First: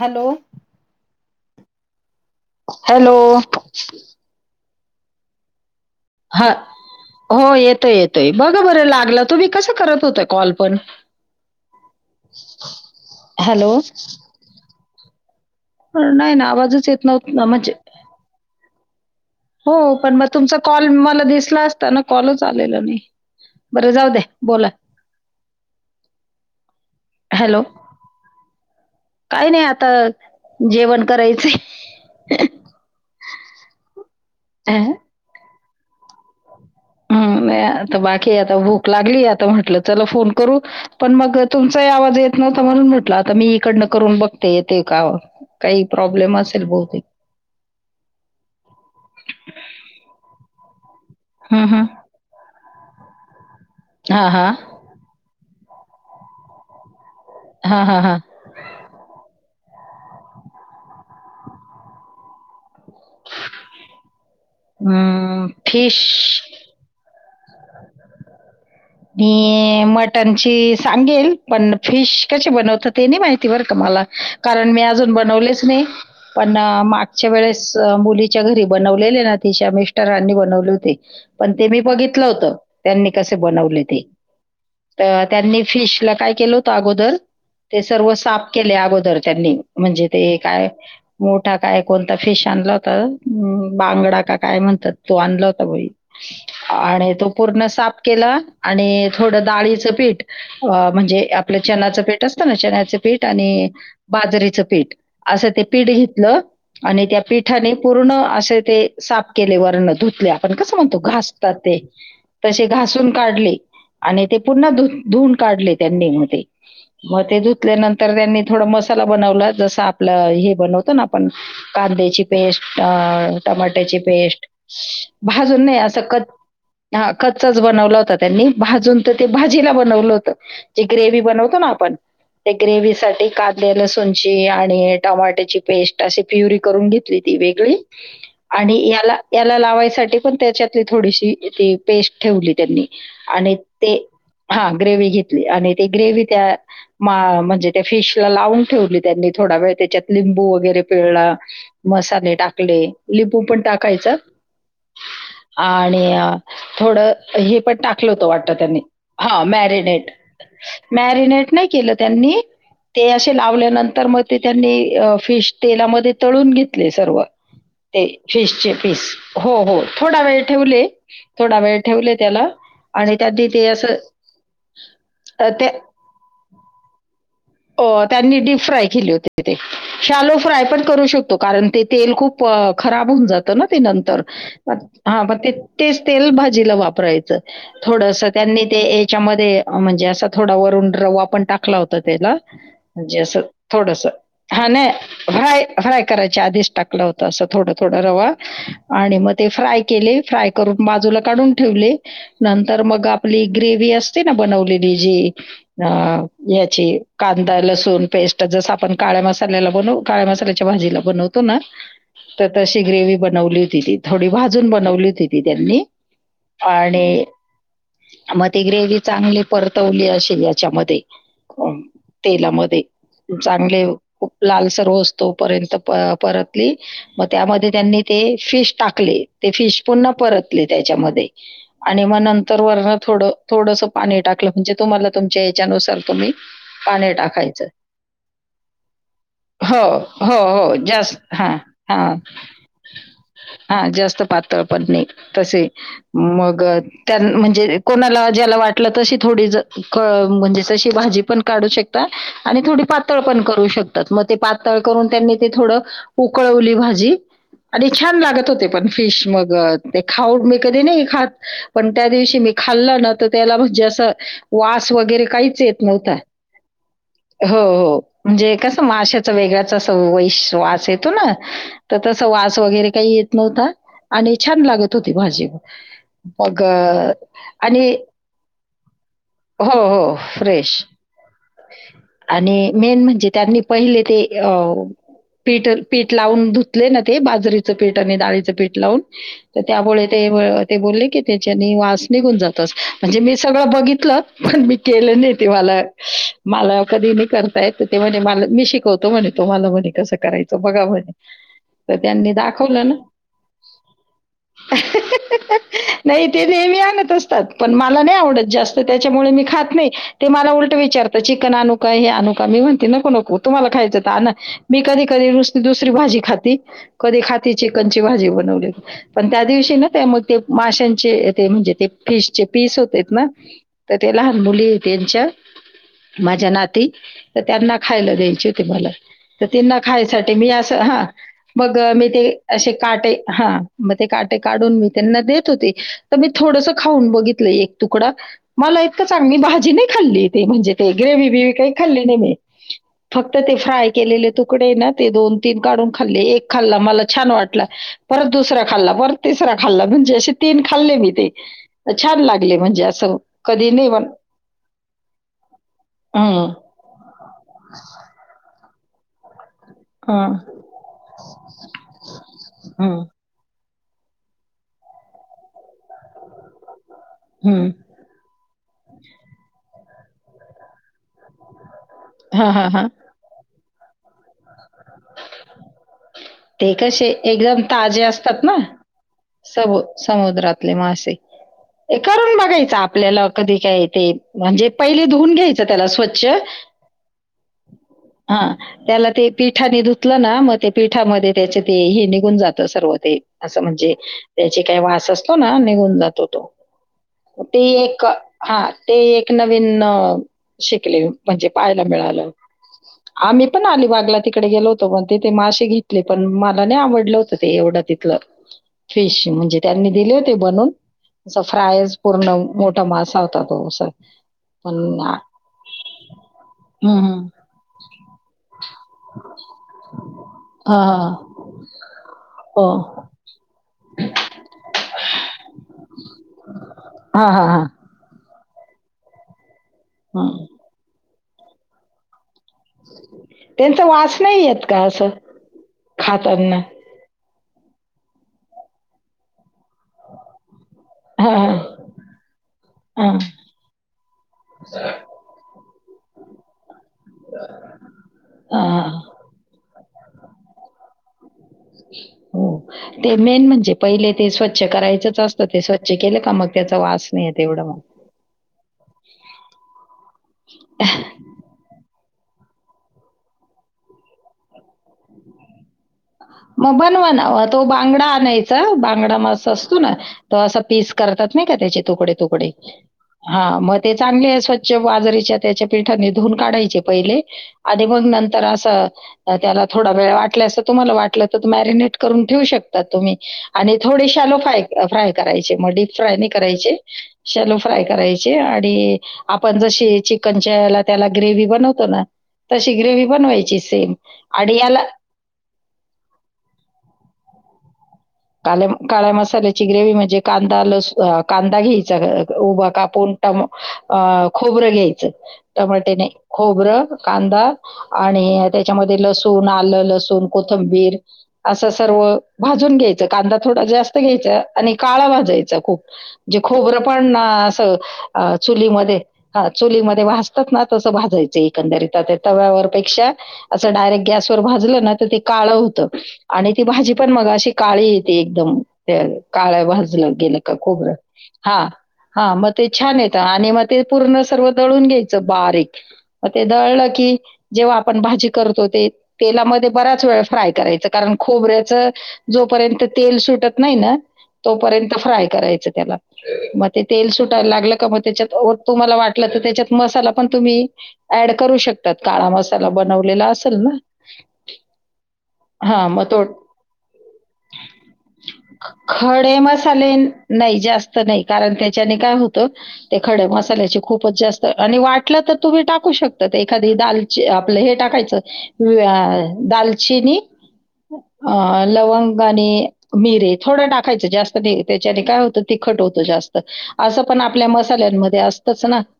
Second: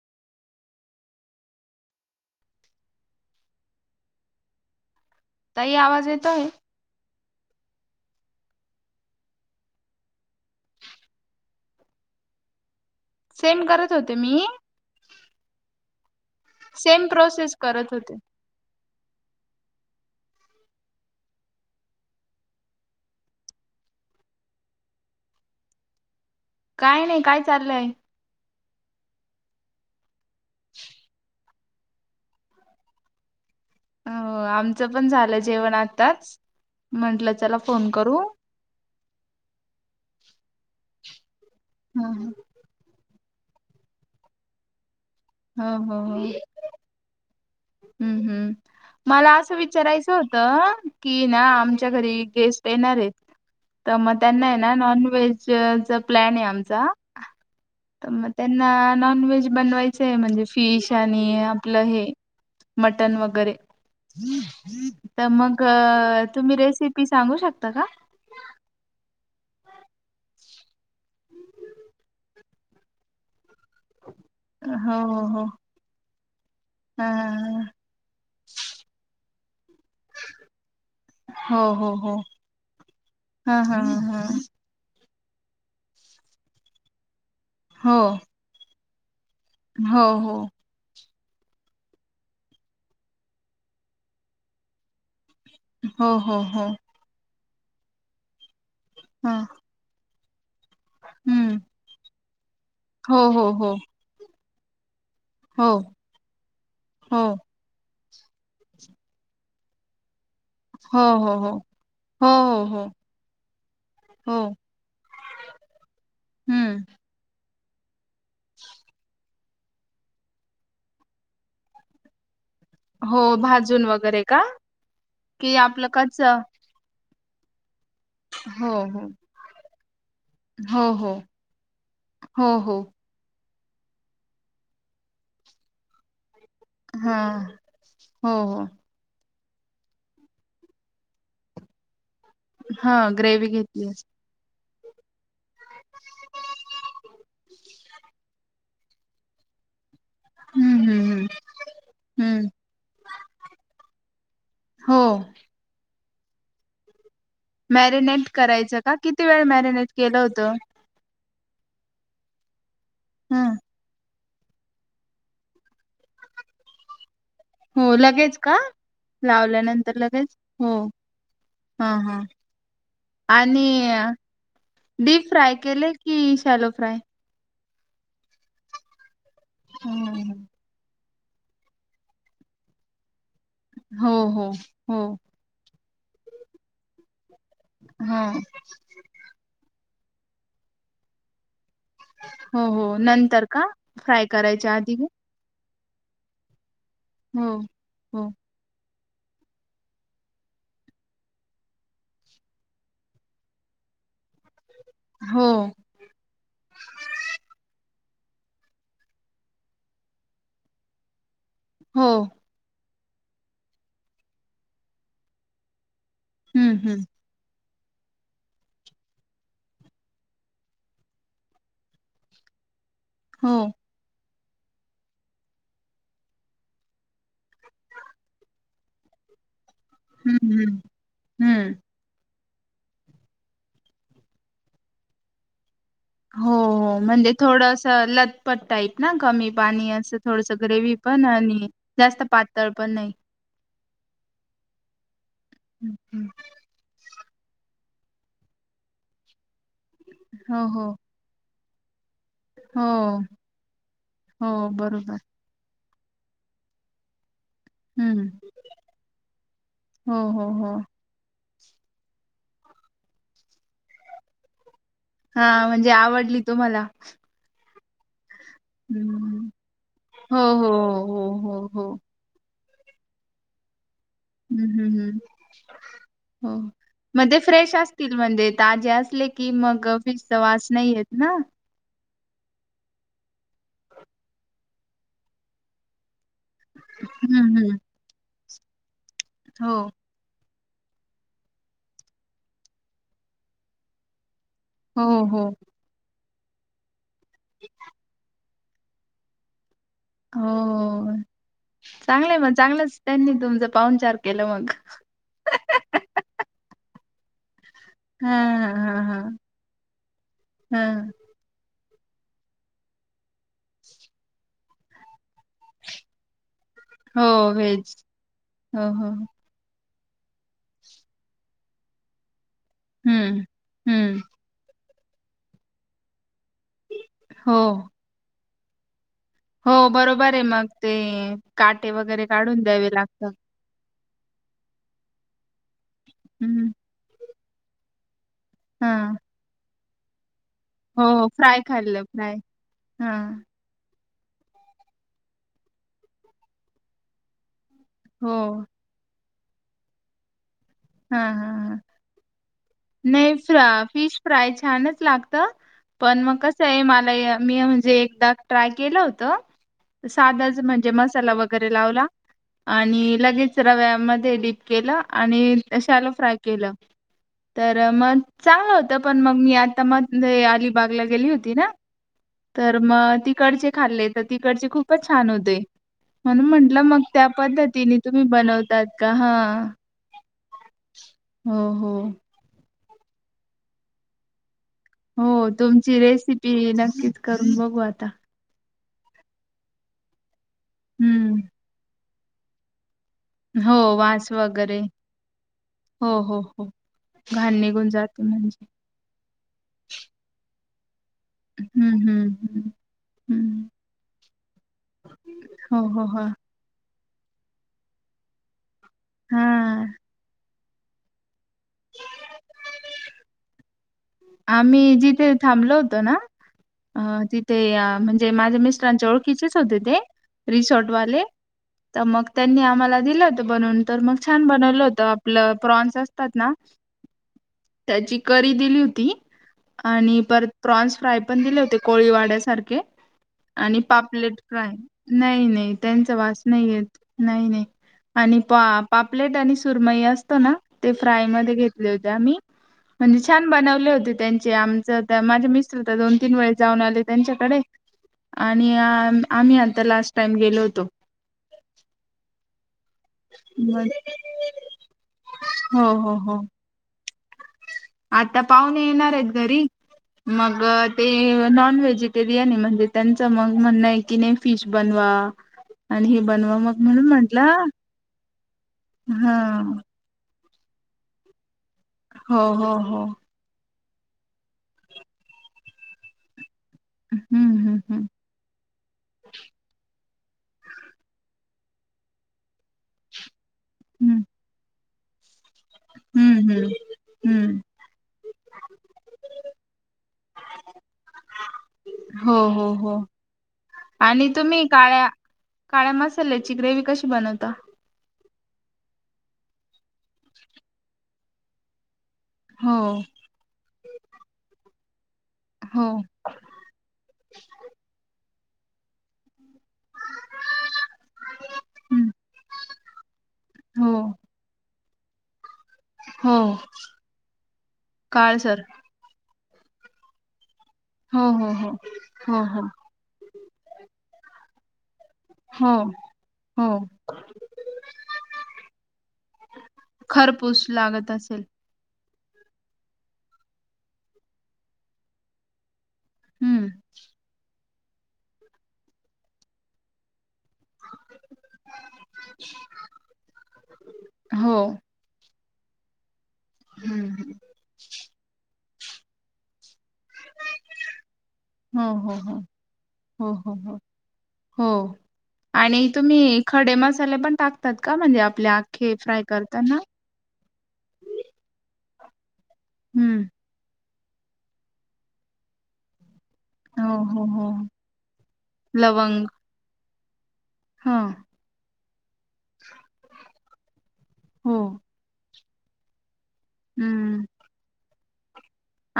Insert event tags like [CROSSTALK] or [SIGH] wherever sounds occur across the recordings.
Hello. Hello. ताई आवाज येतोय. हा हो येतोय येतोय बघ बरं लागलं तुम्ही कस करत होत कॉल पण. [INAUDIBLE] सेंड हॅलो करत होते मी. नाही ना आवाजच येत सेम नव्हत ना प्रोसेस म्हणजे करत होते. हो पण मग तुमचा कॉल मला दिसला असता ना कॉलच आलेला नाही. बरं जाऊ दे बोला. काय नाही काय हॅलो चाललंय. काही नाही आता जेवण करायचं. हो आमचं पण झालं जेवण आताच. हम् नाही आता बाकी आता भूक लागली आता म्हटलं चला फोन करू पण मग. तुमचाही ह आवाज येत ना म्हणून म्हटलं आता मी इकडनं करून बघते येते का हो काही हो हो प्रॉब्लेम असेल बहूतेक ते हम्म हम्म मला असं विचारायचं होतं कि ना हम्म हम्म आमच्या घरी गेस्ट येणार आहेत. तर मग हा त्यांना हा आहे ना नॉन व्हेजचा प्लॅन आहे आमचा. हां, हां, तर हां. मग त्यांना नॉन व्हेज बनवायचंय म्हणजे फिश आणि आपलं हे. मटन वगैरे अं, मग फिश तुम्ही रेसिपी. सांगू शकता का. मटण ची सांगेल पण फिश कशी बनवत ते नाही माहिती. अजून मी हो हो बनवलं नाही पण हा मागच्या वेळेस मुलीच्या घरी बनवले. तिच्या मिस्टरांनी बनवलं होतं हो पणते मी हो हो बघितलं होतं त्यांनी कसं हा हा बनवलं ते हा तर त्यांनी फिश ला काय केलं होत अगोदर ते हो सर्व साफ केले अगोदर. त्यांनी हो म्हणजे ते हो काय. मोठा काय कोणता फिश आणला होता बांगडा का काय म्हणतात. तो आणला होता बई हो हो हो आणि तो पूर्ण साफ केला. आणि ह थोडं डाळीचं पीठ. अ म्हणजे हम्म आपलं चनाचं पीठ असतं ना चण्याचं हो पीठ हो आणि हो बाजरीचं पीठ. असं ते हो पीठ घेतलं आणि त्या हो पिठाने पूर्ण असे ते साफ केले वर्ण धुतल्या. आपण कसं म्हणतो हो हो घासतात हो ते हो हो तसे हो घासून काढले. आणि हो ते पुन धुून काढले त्यांनी मग ते हम्म मग ते धुतल्यानंतर. तर त्यांनी थोडा मसाला बनवला जस आपलं हे बनवत ना आपण कांद्याची. पेस् हो भाजून टमाट्याची वगैरे का पेस्ट कि भाजून नाही आपलं अस कच हो कच कच्चाच बनवला होता त्यांनी भाजून हो तर ते भाजीला बनवलं होत. हो जी हो ग्रेव्ही बनवतो ना आपण त्या हो हो ग्रेव्हीसाठी कांदा. लसूणची आणि टमाट्याची पेस्ट अशी प्युरी करून हा घेतली ती वेगळी हो हो आणि याला याला लावायसाठी पण त्याच्यातली थोडीशी ती पेस्ट ठेवली त्यांनी हा ग्रेव घेतली. हा ग्रेवही घेतली आणि ती ग्रेव्ही त्या म्हणजे त्या फिश ला लावून ठेवली त्यांनी थोड त्यामुळे त्याच्यात लिंबू वगैरे हम्म हम्म हम्म पिळला मसाले हम्म टाकले लिंबू पण टाकायचा. हो आणि थोड हे टाकल होत मॅरिनेट वाटत करायचं त्यांनी का किती हा वेळ मॅरिनेट केलं होतं मॅरिनेट के त्यांनी ते अस ह लाल्यांतर मग. ते त्यांनी फिश तेलामध्ये तळून घेतले सर्व हो ते लगेच का फीशचे पीस हो हो लावल्यानंतर थोडा लगेच वेळ हो ठेवले थोडा वेळ हा ठेवले हा त्याला. आणि त्यांनी ते आणि असं डीप अ, फ्राय केले की शॅलो फ्राय. हो त्यांनी डीप फ्राय केली होती ते, शालो हम्म. फ्राय पण करू शक तो. कारण ते तेल खूप खराब होऊन जात ना ते हो नंतर. हो हो हा पण ते तेच तेल भाजीला वापरायचं. थोडस हा त्यांनी ते याच्यामध्ये म्हणजे असा थोडा वरुन रवा आपण टाकला हो त्याला हो हो म्हणजे अस नंतर का थोडंसं फ्राय हा करायच्या नाय आधी का? हाय फ्राय करायच्या आधीच टाकलं होतं असं हो थोडं थोडं हो रवा. आणि मग ते फ्राय केले. फ्राय करून बाजूला काढून ठेवले. नंतर मग आपली ग्रेव्ही असते ना बनवलेली लई जी हो अ याची कांदा लसूण पेस्ट जस आपण काळ्या मसाल्याला बनवू काळ्या मसाल्याच्या भाजीला बनवत तोना हो तर तशी ग्रेव्ही बनवली होती ती थोडथोडे भाजून बनवली होती ती त्यांनी हम्म हम्म आणि मग ती ग्रेवी चांगली परतवली असेल याच्यामध्ये तेलामध्ये हो चांगले खूप लालसर होस्तोपर्यंत परतली, मग त्यामध्ये त्यांनी ते फिश टाकले. ते फिश पुन्हा हम्म परतली हम्म त्याच्यामध्ये. हम्म. आणि मग नंतर वरनं थोडं थोडंसं पाणी टाकलं म्हणजे तुम्हाला तुमच्या याच्यानुसार तुम्ही हो पाणी म्हणजे टाकायचं थोडंस लथपत टाईप ना, कमी हो पाणी असं हो थोडस हो ग्रेवी पण जास्त हा आणि जास्त पातळ पण नाही. हा जास्त पातळ पण नई तसे हम्म, हम्म. मग म्हणजे कोणाला ज्याला वाटलं तशी थोडी ज क म्हणजे हो हो तशी भाजी पण काढू शक ताय आणि थोडी हो पातळ पण करू शकतात, मग ते हो पातळ करून बरोबर त्यांनी ते थोडं उकळवली भाजी आणि छान हम्म. लागत होते पण फिश मग ते हो खाऊ हो मी हो कधी नाही खात, पण त्यादिवशी मी खाल्ला ना, मी त्याला म्हणजे अस वास वास वगैरे काहीच हा येत म्हणजे नव्हता. आवडली तुम्हाला हो, हो. म्हणजे कसं माशाचा हम्म. वेगळ्याच अस वै हो हो वास येतो हो ना हो हो तर तस वास वगैरे काही येत नव्हता आणि छान हम्म लागत हम्म होती हम्म भाजी. मग हो. मग ते फ्रेश आणि असतील म्हणजे ताजे असले की हो, मग हो, फिशचा वास फ्रेश नाही येत ना. आणि मेन म्हणजे त्यांनी पहिले ते अ पिठ पि लावून धुतले ना ते, हम्म बाजरीचं हम्म पीठ आणि डाळीचं पीठ लावून, तर हो त्यामुळे ते ते बोलले की त्याच्यानी वास निघून जात असं म्हणजे मी सगळं बघितलं. पण मी हो केलं नाही. हो ते मला मला कधी नाही करता येत, ते म्हणे मला मी शिकवतो म्हणे तुम्हाला म्हणे. तसं करायचं बघा म्हणे. हो. तर त्यांनी चांगलंय मग दाखवलं ना चांगलंच त्यांनी तुमचं पाहुणचार केलं मग नाही ते नेहमी आणत असतात. पण मला नाही हा आवडत जास्त हा हा त्याच्यामुळे हा. मी खात नाही, ते मला उलट हा विचारत चिकन आणु का, हे आणु का? मी म्हणते नको नको तुम्हाला खायच असेल तर आणा. मी कधीकधी नुसत दुसरी भाजी खाती, कधी हो खाती व्हेज चिकनची भाजी बनवलेली. हो हो पण त्या दिवशी ना ते मग ते माशांचे ते म्हणजे ते फिशचे पीस होतेत ना हम्म. तर ते हम्म लहान मुली त्यांच्या माझ्या नाती, तर हो त्यांना खायला द्यायचे होते मला. तर तीनां हो बरोबर खायसाठी आहे मी मग असं ते हा मग काटे मी ते वगैरे काढून असे द्यावे काटे लागतात. हा मग ते काटे काढून मी त्यांना देत होते, तर मी हम्म थोडंसं खाऊन बघितलं एक तुकडा मला हा. इतकं चांगली भाजी नाही खाल्ली. ते म्हणजे ते हो ग्रेव्ही बीव्ही फ्राय काही खाल्लं खाल्ली नाही मी. फ्राय हा फक्त ते फ्राय केलेले तुकडे ना ते दोन तीन काढून खाल्ले. एक खाल्ला मला छान वाट ला. परत हो दुसऱ्या खाल्ला, परत तिसरा खाल्ला म्हणजे असे तीन खाल्ले मी हा ते हा हा छान लागले म्हणजे असं नाही कधी फ्रा नाही म्हण. फिश फ्राय छानच लागतं. पण मग कस आहे मला मी म्हणजे एकदा ट्राय केलं होत. हम्म साधच म्हणजे मसाला वगैरे लावला हम्म आणि लगेच रव्यामध्ये डीप केलं आणिशाला फ्राय केलं हम्म तर मग चांगलं होतं पण मग मी आता मग अलिबागला गेली होती ना. हां, हां, तर हां. मग त कडचे खाल्ले तर तिकडचे खूपच छान होते. म्हण ते म्हंटलं मग कसे त्या एकदम पद्धतीने ताजे तुम्ही असतात ना, बनवतात का हा. सबु समुद्रातले मासे हो हो करून बघायच आपल्याला कधी काय ते म्हणजे पहिले हो धुऊून घ्यायच त्याला तुमची स्वच्छ रेसिपी नक्कीच करून बघू आता. हा. त्याला ते पिठानेधुतलं ना मग ते पिठामध्ये हम्म त्याचे ते ही निघून जात सर्व ते असं हो म्हणजे वास त्याचे काही वगैरे वास असतो ना निघून हो जातो हो तो हो घाण तेी निघून एक जाते म्हणजे हा ते एक नवीन शिकले. म्हणजे पाहायला हम्म हम्म मिळालं हम्म आम्ही पण हम्म. अलिबागला तिकडे गेलो होतो पण तेिथे मासे घ. हो हो प हो मला नाही आवडलं होत ते एवढं तिथलं फिश म्हणजे हा. त्यांनी दिले होते बनून अस फ्रायज पूर्ण मोठा मासा होत तो अस. आम्ही जिथे थांबलो होतो ना हम्म. तिथे म्हणजे माझ मिस ां ओळखीचेच होते ते हा रिसॉर्ट हा वाले. तर मग त्यांनी हो. आम्हाला दिलं होतं बनवून तर मग छान बनवलं होतं आपलं प्रॉन्स असतात ना. हा हा हा. त्याची करी दिली होती आणि हम्म. परत प्रॉन्स फ्राय पण दिले होते कोळी वाड्यासारखे आणि त्यांचा वास पापलेट नाही येत फ्राय का असं नाही नाही त्यांचा वास खाताना नाहीय. नाही नाही आणि पा पापलेट आणि सुरमई असतो ना. ते फ्राय हा हा मध्ये घेतले होते म्ही हा म्हणजे छान बनवले होते त्यांचे आमच माझे मि दोन तीन वेळे जाऊन आले त्यांच्याकडे आणि हा. आम्ही आता लास्ट टाईम गेलो होतो. हो. ते मेन म्हणजे मग पहिले ते स्वच्छ करायचंच असतं ते हो स्वच्छ हो केलं का हो मग त्याचा वास नाही येत एवढं मग आता पाहुणे येणार आहेत घरी मग ते नॉन व्हेजिटेरियन म्हणजे त्यांच मग म्हणं आहे की नाही फिश बनवा. आणि हे मग म्हणून बनवा नावा तो म्हंटलं बांगडा आणायचा बांगडा म हा असतो ना त अस पीस करतात नाही का त्याच्या तुकडे हो तुकडे हो हो हा मग ते चांगले स्वच्छ बाजरीच्या त्याच्या पीठानेधून काढायचे. हम्म हम्म मग नंतर अस त्याला थोडा वेळ वाट तुम्हाला वाट. म करून ठे शक तुम् आणि हम्म थोलो्राय करा. फ्राय नाही हम्म हम्म कराय हम्म शलो हम्म फ्राय कराय आणि आपण ज चन त्याला ग्रेव बनतो ना हो हो तशी हो ग्रेव बनवायची सेम आणि तुम्ही याला. काळ्या काळ्या मसाल्याची ग्रेव कशी बनवता. का काळ्या मसाल्याची ग्रेव म्हणजे कांदा लस कांदा घ्यायचा. उभं हो कापून ट अ खोबरं घेई हो टमाटे खोबरं कांदा आणि त्याच्यामध्ये लसूण लण कोथंबीर अस सर्व हम्म भाजून घ्यायच कांदा थोडा हो जास्त घ्याय. आणि काळा भाजायचा खूप हो म्हजे खोबरं पण ना असं काळसर चुलीमध्ये हा चोलीमध्ये वाचतात ना. चुलीवर हो हो हो हो हो भाजण्यापेक्षा असं गॅसवर डायरेक्ट पाजायचा. काळ हो होत आणि ती हो भाजी पण मग अशी काळी येते एकदम त्या काळ्या भाजलं गेलं का खरपूस खोबरं लागत असेल हा. हा मग ते छान येतं आणि मग ते पूर्ण सर्व तळून घ्यायचं बारीक म ते हम्म दळलं की जेव्हा आपण भाजी करतो ते तेलामध्ये बराच वेळ फ्राय करायचं कारण खोबऱ्याच जोपर्यंत तेल सुटत नाही ना हो तोपर्यंत फ्राय करा त्याग सुय हम्म ला त्या तला वाट त्या मसाला पण तुम्ही ऍड करू हो शकता हो काळा हो मसाला बनवलेला हो हो असेल ना हो हो हा आणि मग तो तुम्ही खडेमच फ्राय खडे करताना मसाले नाही जास्त नाही कारण त्या त्या काय होत ते खड हम्म मसाल्या खूपच जास्त आणि वाटलं तर तुम्ही टाकू शकता तर ते एखादी हो हो दालची हो आपलं हे लवंग टाकायचं दालचिनी हा अं, लवंग आणि मिरे थोडं टाकायचं जास्त हो त्याच्याने काय होतं तिखट होतं जास्त असं पण हम्म आपल्या मसाल्यांमध्ये असत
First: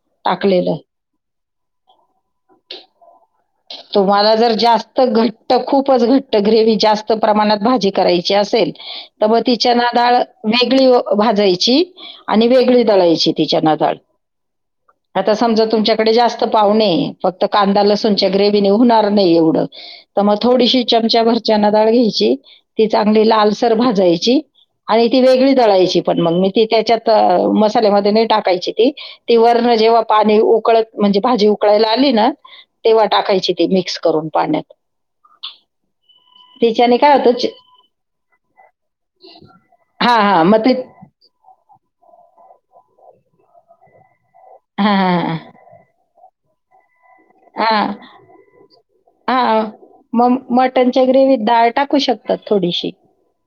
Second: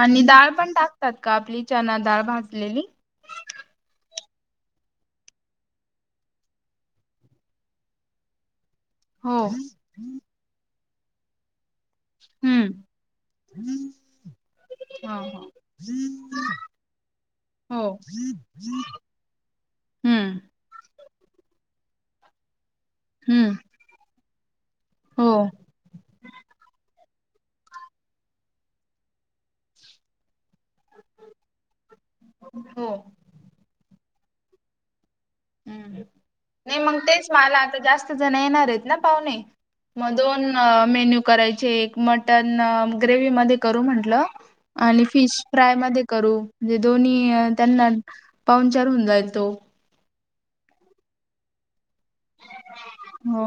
आणि डाळ पण टाकतात का आपली चना डाळ भाजलेली तुम्हाला जर जास्त घट्ट खूपच घट्ट ग्रेव जास्त प्रमाणात भाजी करायची असेल तर हो मग ती चना डाळ वेगळी भाजायची आणि वेगळी हम्म धाळायची तिच्याना डाळ हा आता हा समजा तुमच्याकडे जास्त पावणेे फक्त कांदा हो लसूणच्या ग्रेवने होणार नाही एवढं तर मग हम्म थोडीशी चमचा भरच्याना ाळ घ्यायची ती चांगली हम्म लालसर भाजायची आणि ती हो वेगळी जळायची पण मग मी ती त्याच्यात मसाल्यामध्ये टाकायची ती ती वर्ण जेव्हा पाणी उकळ म्हणजे भाजी उकळायला आली ना हो तेव्हा टाकायची ती मिक्स करून पाण्यात हम्म नाही मग तिच्याने काय तेच होतं चि- मला आता जास्त जण येणार आहेत ना पाहुणे हा मग हा दोन ते मेन्यू करायचे एक मटन ग्रेवी मध्ये करू म्हंटलं हा आणि फिश हा फ्राय मध्ये करूे दोन्ही हा त्यांना पाऊन चार होऊन जाय तो हा मग मटनच्या ग्रेवत डाळ टाकू शकतात थोडीशी हो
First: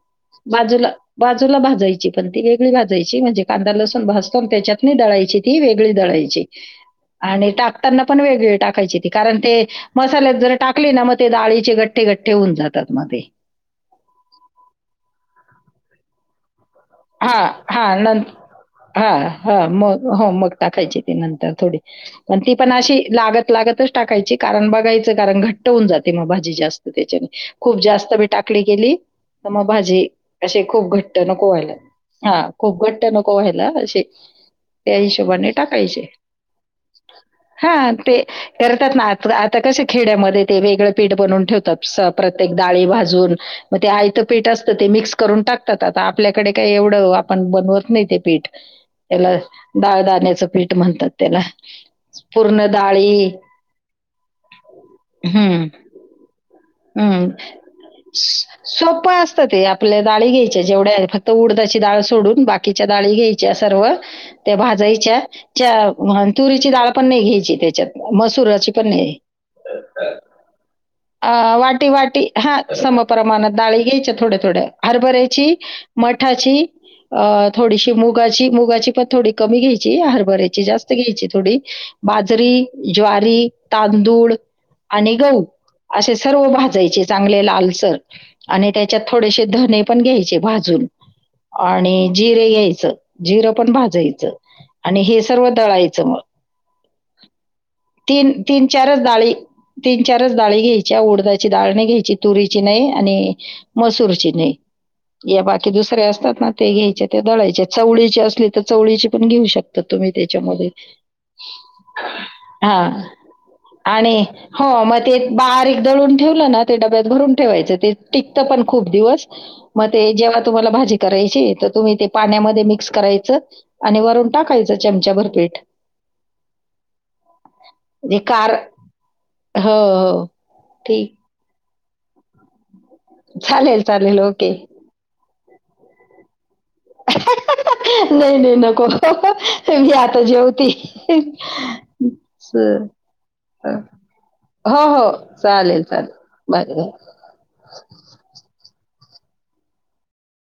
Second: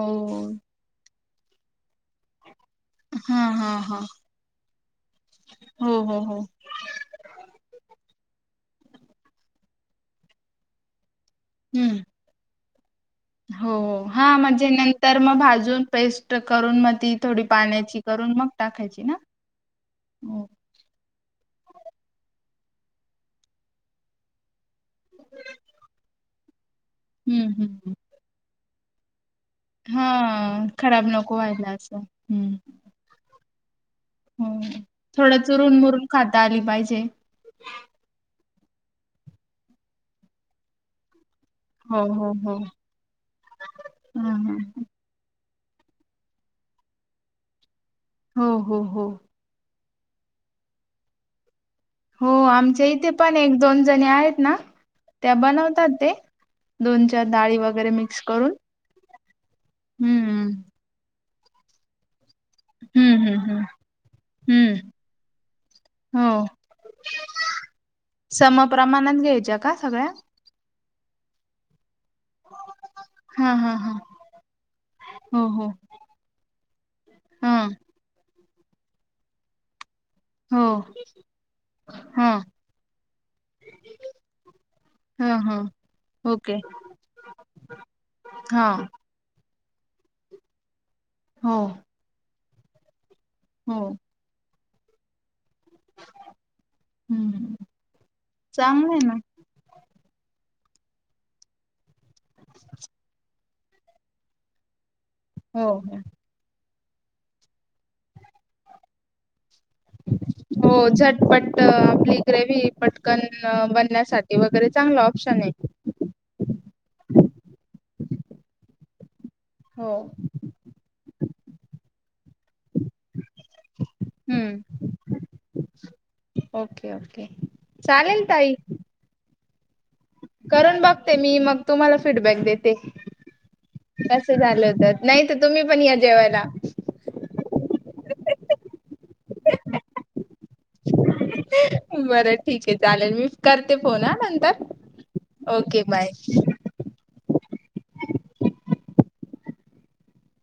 बाजूला बाजूला भाजायची पण ती का ग भाजायची हा म्हणजे हा कांदा हा लसण भासतून त्याच्यात दळायची ती वेगळी हो हो हो दळायची आणि टाकताना पण वेगवेगळी टाकायची त कारण ते मसाल्यात जर टाकली ना मग ते ाळीचे हम्म गठ्ठे गठ्ठे होऊन जातात मग ते हो हा म्हणजे नंतर मग भाजून पेस्ट करून मग ती हा थोडी हा पाण्याची न करून मग टाकायची हा ना? हा मग हो मग टाकायची नंतर थोडी पण ती पण अशी लागत लागतच टाकायची कारण बघ कारण घ्ट हो जाते भाजी जास्त त्या हम्म खूप हम्म. जास्त मी टाक केली मग भाजी असशी हा खूप खराब घट्ट नको व्हायला असं. हा हम्म. खूप घट्ट नको व्हायला अशी हो त्या थोडं हिशोबाने चुरून टाकायचे मुरून खाता आली पाहिजे. हा ते करतात ना आ आता कश खेड्यामध्ये ते वेगळं पीठ बनून ठे हो हो प्रत्येक हो. डाळी भाजून मग ते आं हा पीठ हा असतं ते मिक्स करून टाकत आता आपल्याकडे काही एवढं आपण बनवत नाही ते हो पीठ हो हो. त्याला डाळदाण्याचं पीठ म्हणतात त्याला हो पूर्ण आमच्या इथे डाळी पण एक दोन जणी आहेत ना त्या हम्म बनवतात ते दोन चार हम्म डाळी वगैरे मिक्स करून. सोपं असत ते आपल्या डाळी घ्यायच्या हम्म. जेवढ्या फक्त उडादाची डाळ सोडून बाकीच्या डाळी हम्म हम्म घ्यायच्या हम्म सर्व त्या हम्म भाजायच्या त्या हो तुरीची डळ पण नाही घ त्याच्यात सम मसुराची पण नाही प्रमाणात घ्यायच्या का सगळ्या अ वाटी वाटी हा समप्रमाणात हा हा डाळी हा घ्यायच्या थोड्या थोड्या हो हरभऱ्याची हो. मठाची अ हा थोडीशी मुगाची मुगाची पन थोडी कमी घ्यायची हो हरभऱ्याची जास्त घ्यायची थोडी हा बाजरी ज्वारी तांदूळ आणि हा गहू हा असे सर्व ओके भाजायचे चांगले लालसर हा आणि त्याच्यात थोडेसे धणे पण घ्यायचे भाजून हो आणि जिरे घ्यायचं जिरं पण हो भाजायचं आणि हे सर्व दळायचं मग, हम्म तीन तीन चांगलं चारच आहे ना डाळी तीन चारच डाळी घ्यायच्या, उडदाची डाळ नाही घ्यायची तुरीची नाही आणि मसूरची नाही, या हो बाकी हो दुसरे असतात ना ते घ्यायच्या ते दळायच्या चवळीचे असले तर चवळीचे पण घेऊ शक ता तुम्ही त्याच्यामध्ये, हो झटपट आपली ग्रेव्ही हा पटकन आणि बनण्यासाठी हो वगैरे मग चांगला ते ऑप्शन आहे बारीक दळून ठेवलं ना ते डब्यात भरून ठेवायचं ते टिकतं पण खूप दिवस. मग हो ते जेव्हा तुम्हाला भाजी करायची तर तुम्ही ते पाण्यामध्ये मिक्स करायचं आणि वरून हम्म टाकायचं चमचा भर पीठ. ओके ओके, म्हणजे चालेल कार ताई हो हो करून ठीक बघते मी मग तुम्हाला फीडबॅक देते. चालेल चालेल कसं ओके झालं होत, नाही तर तुम्ही पण या जेवायला. नाही नाही, नको मी आता जेवती. [UNINTELLIGIBLE] बरं ठीक आहे चालेल मी करते फोन हा नंतर हो हो चालेल ओके चालेल. बाय बर बर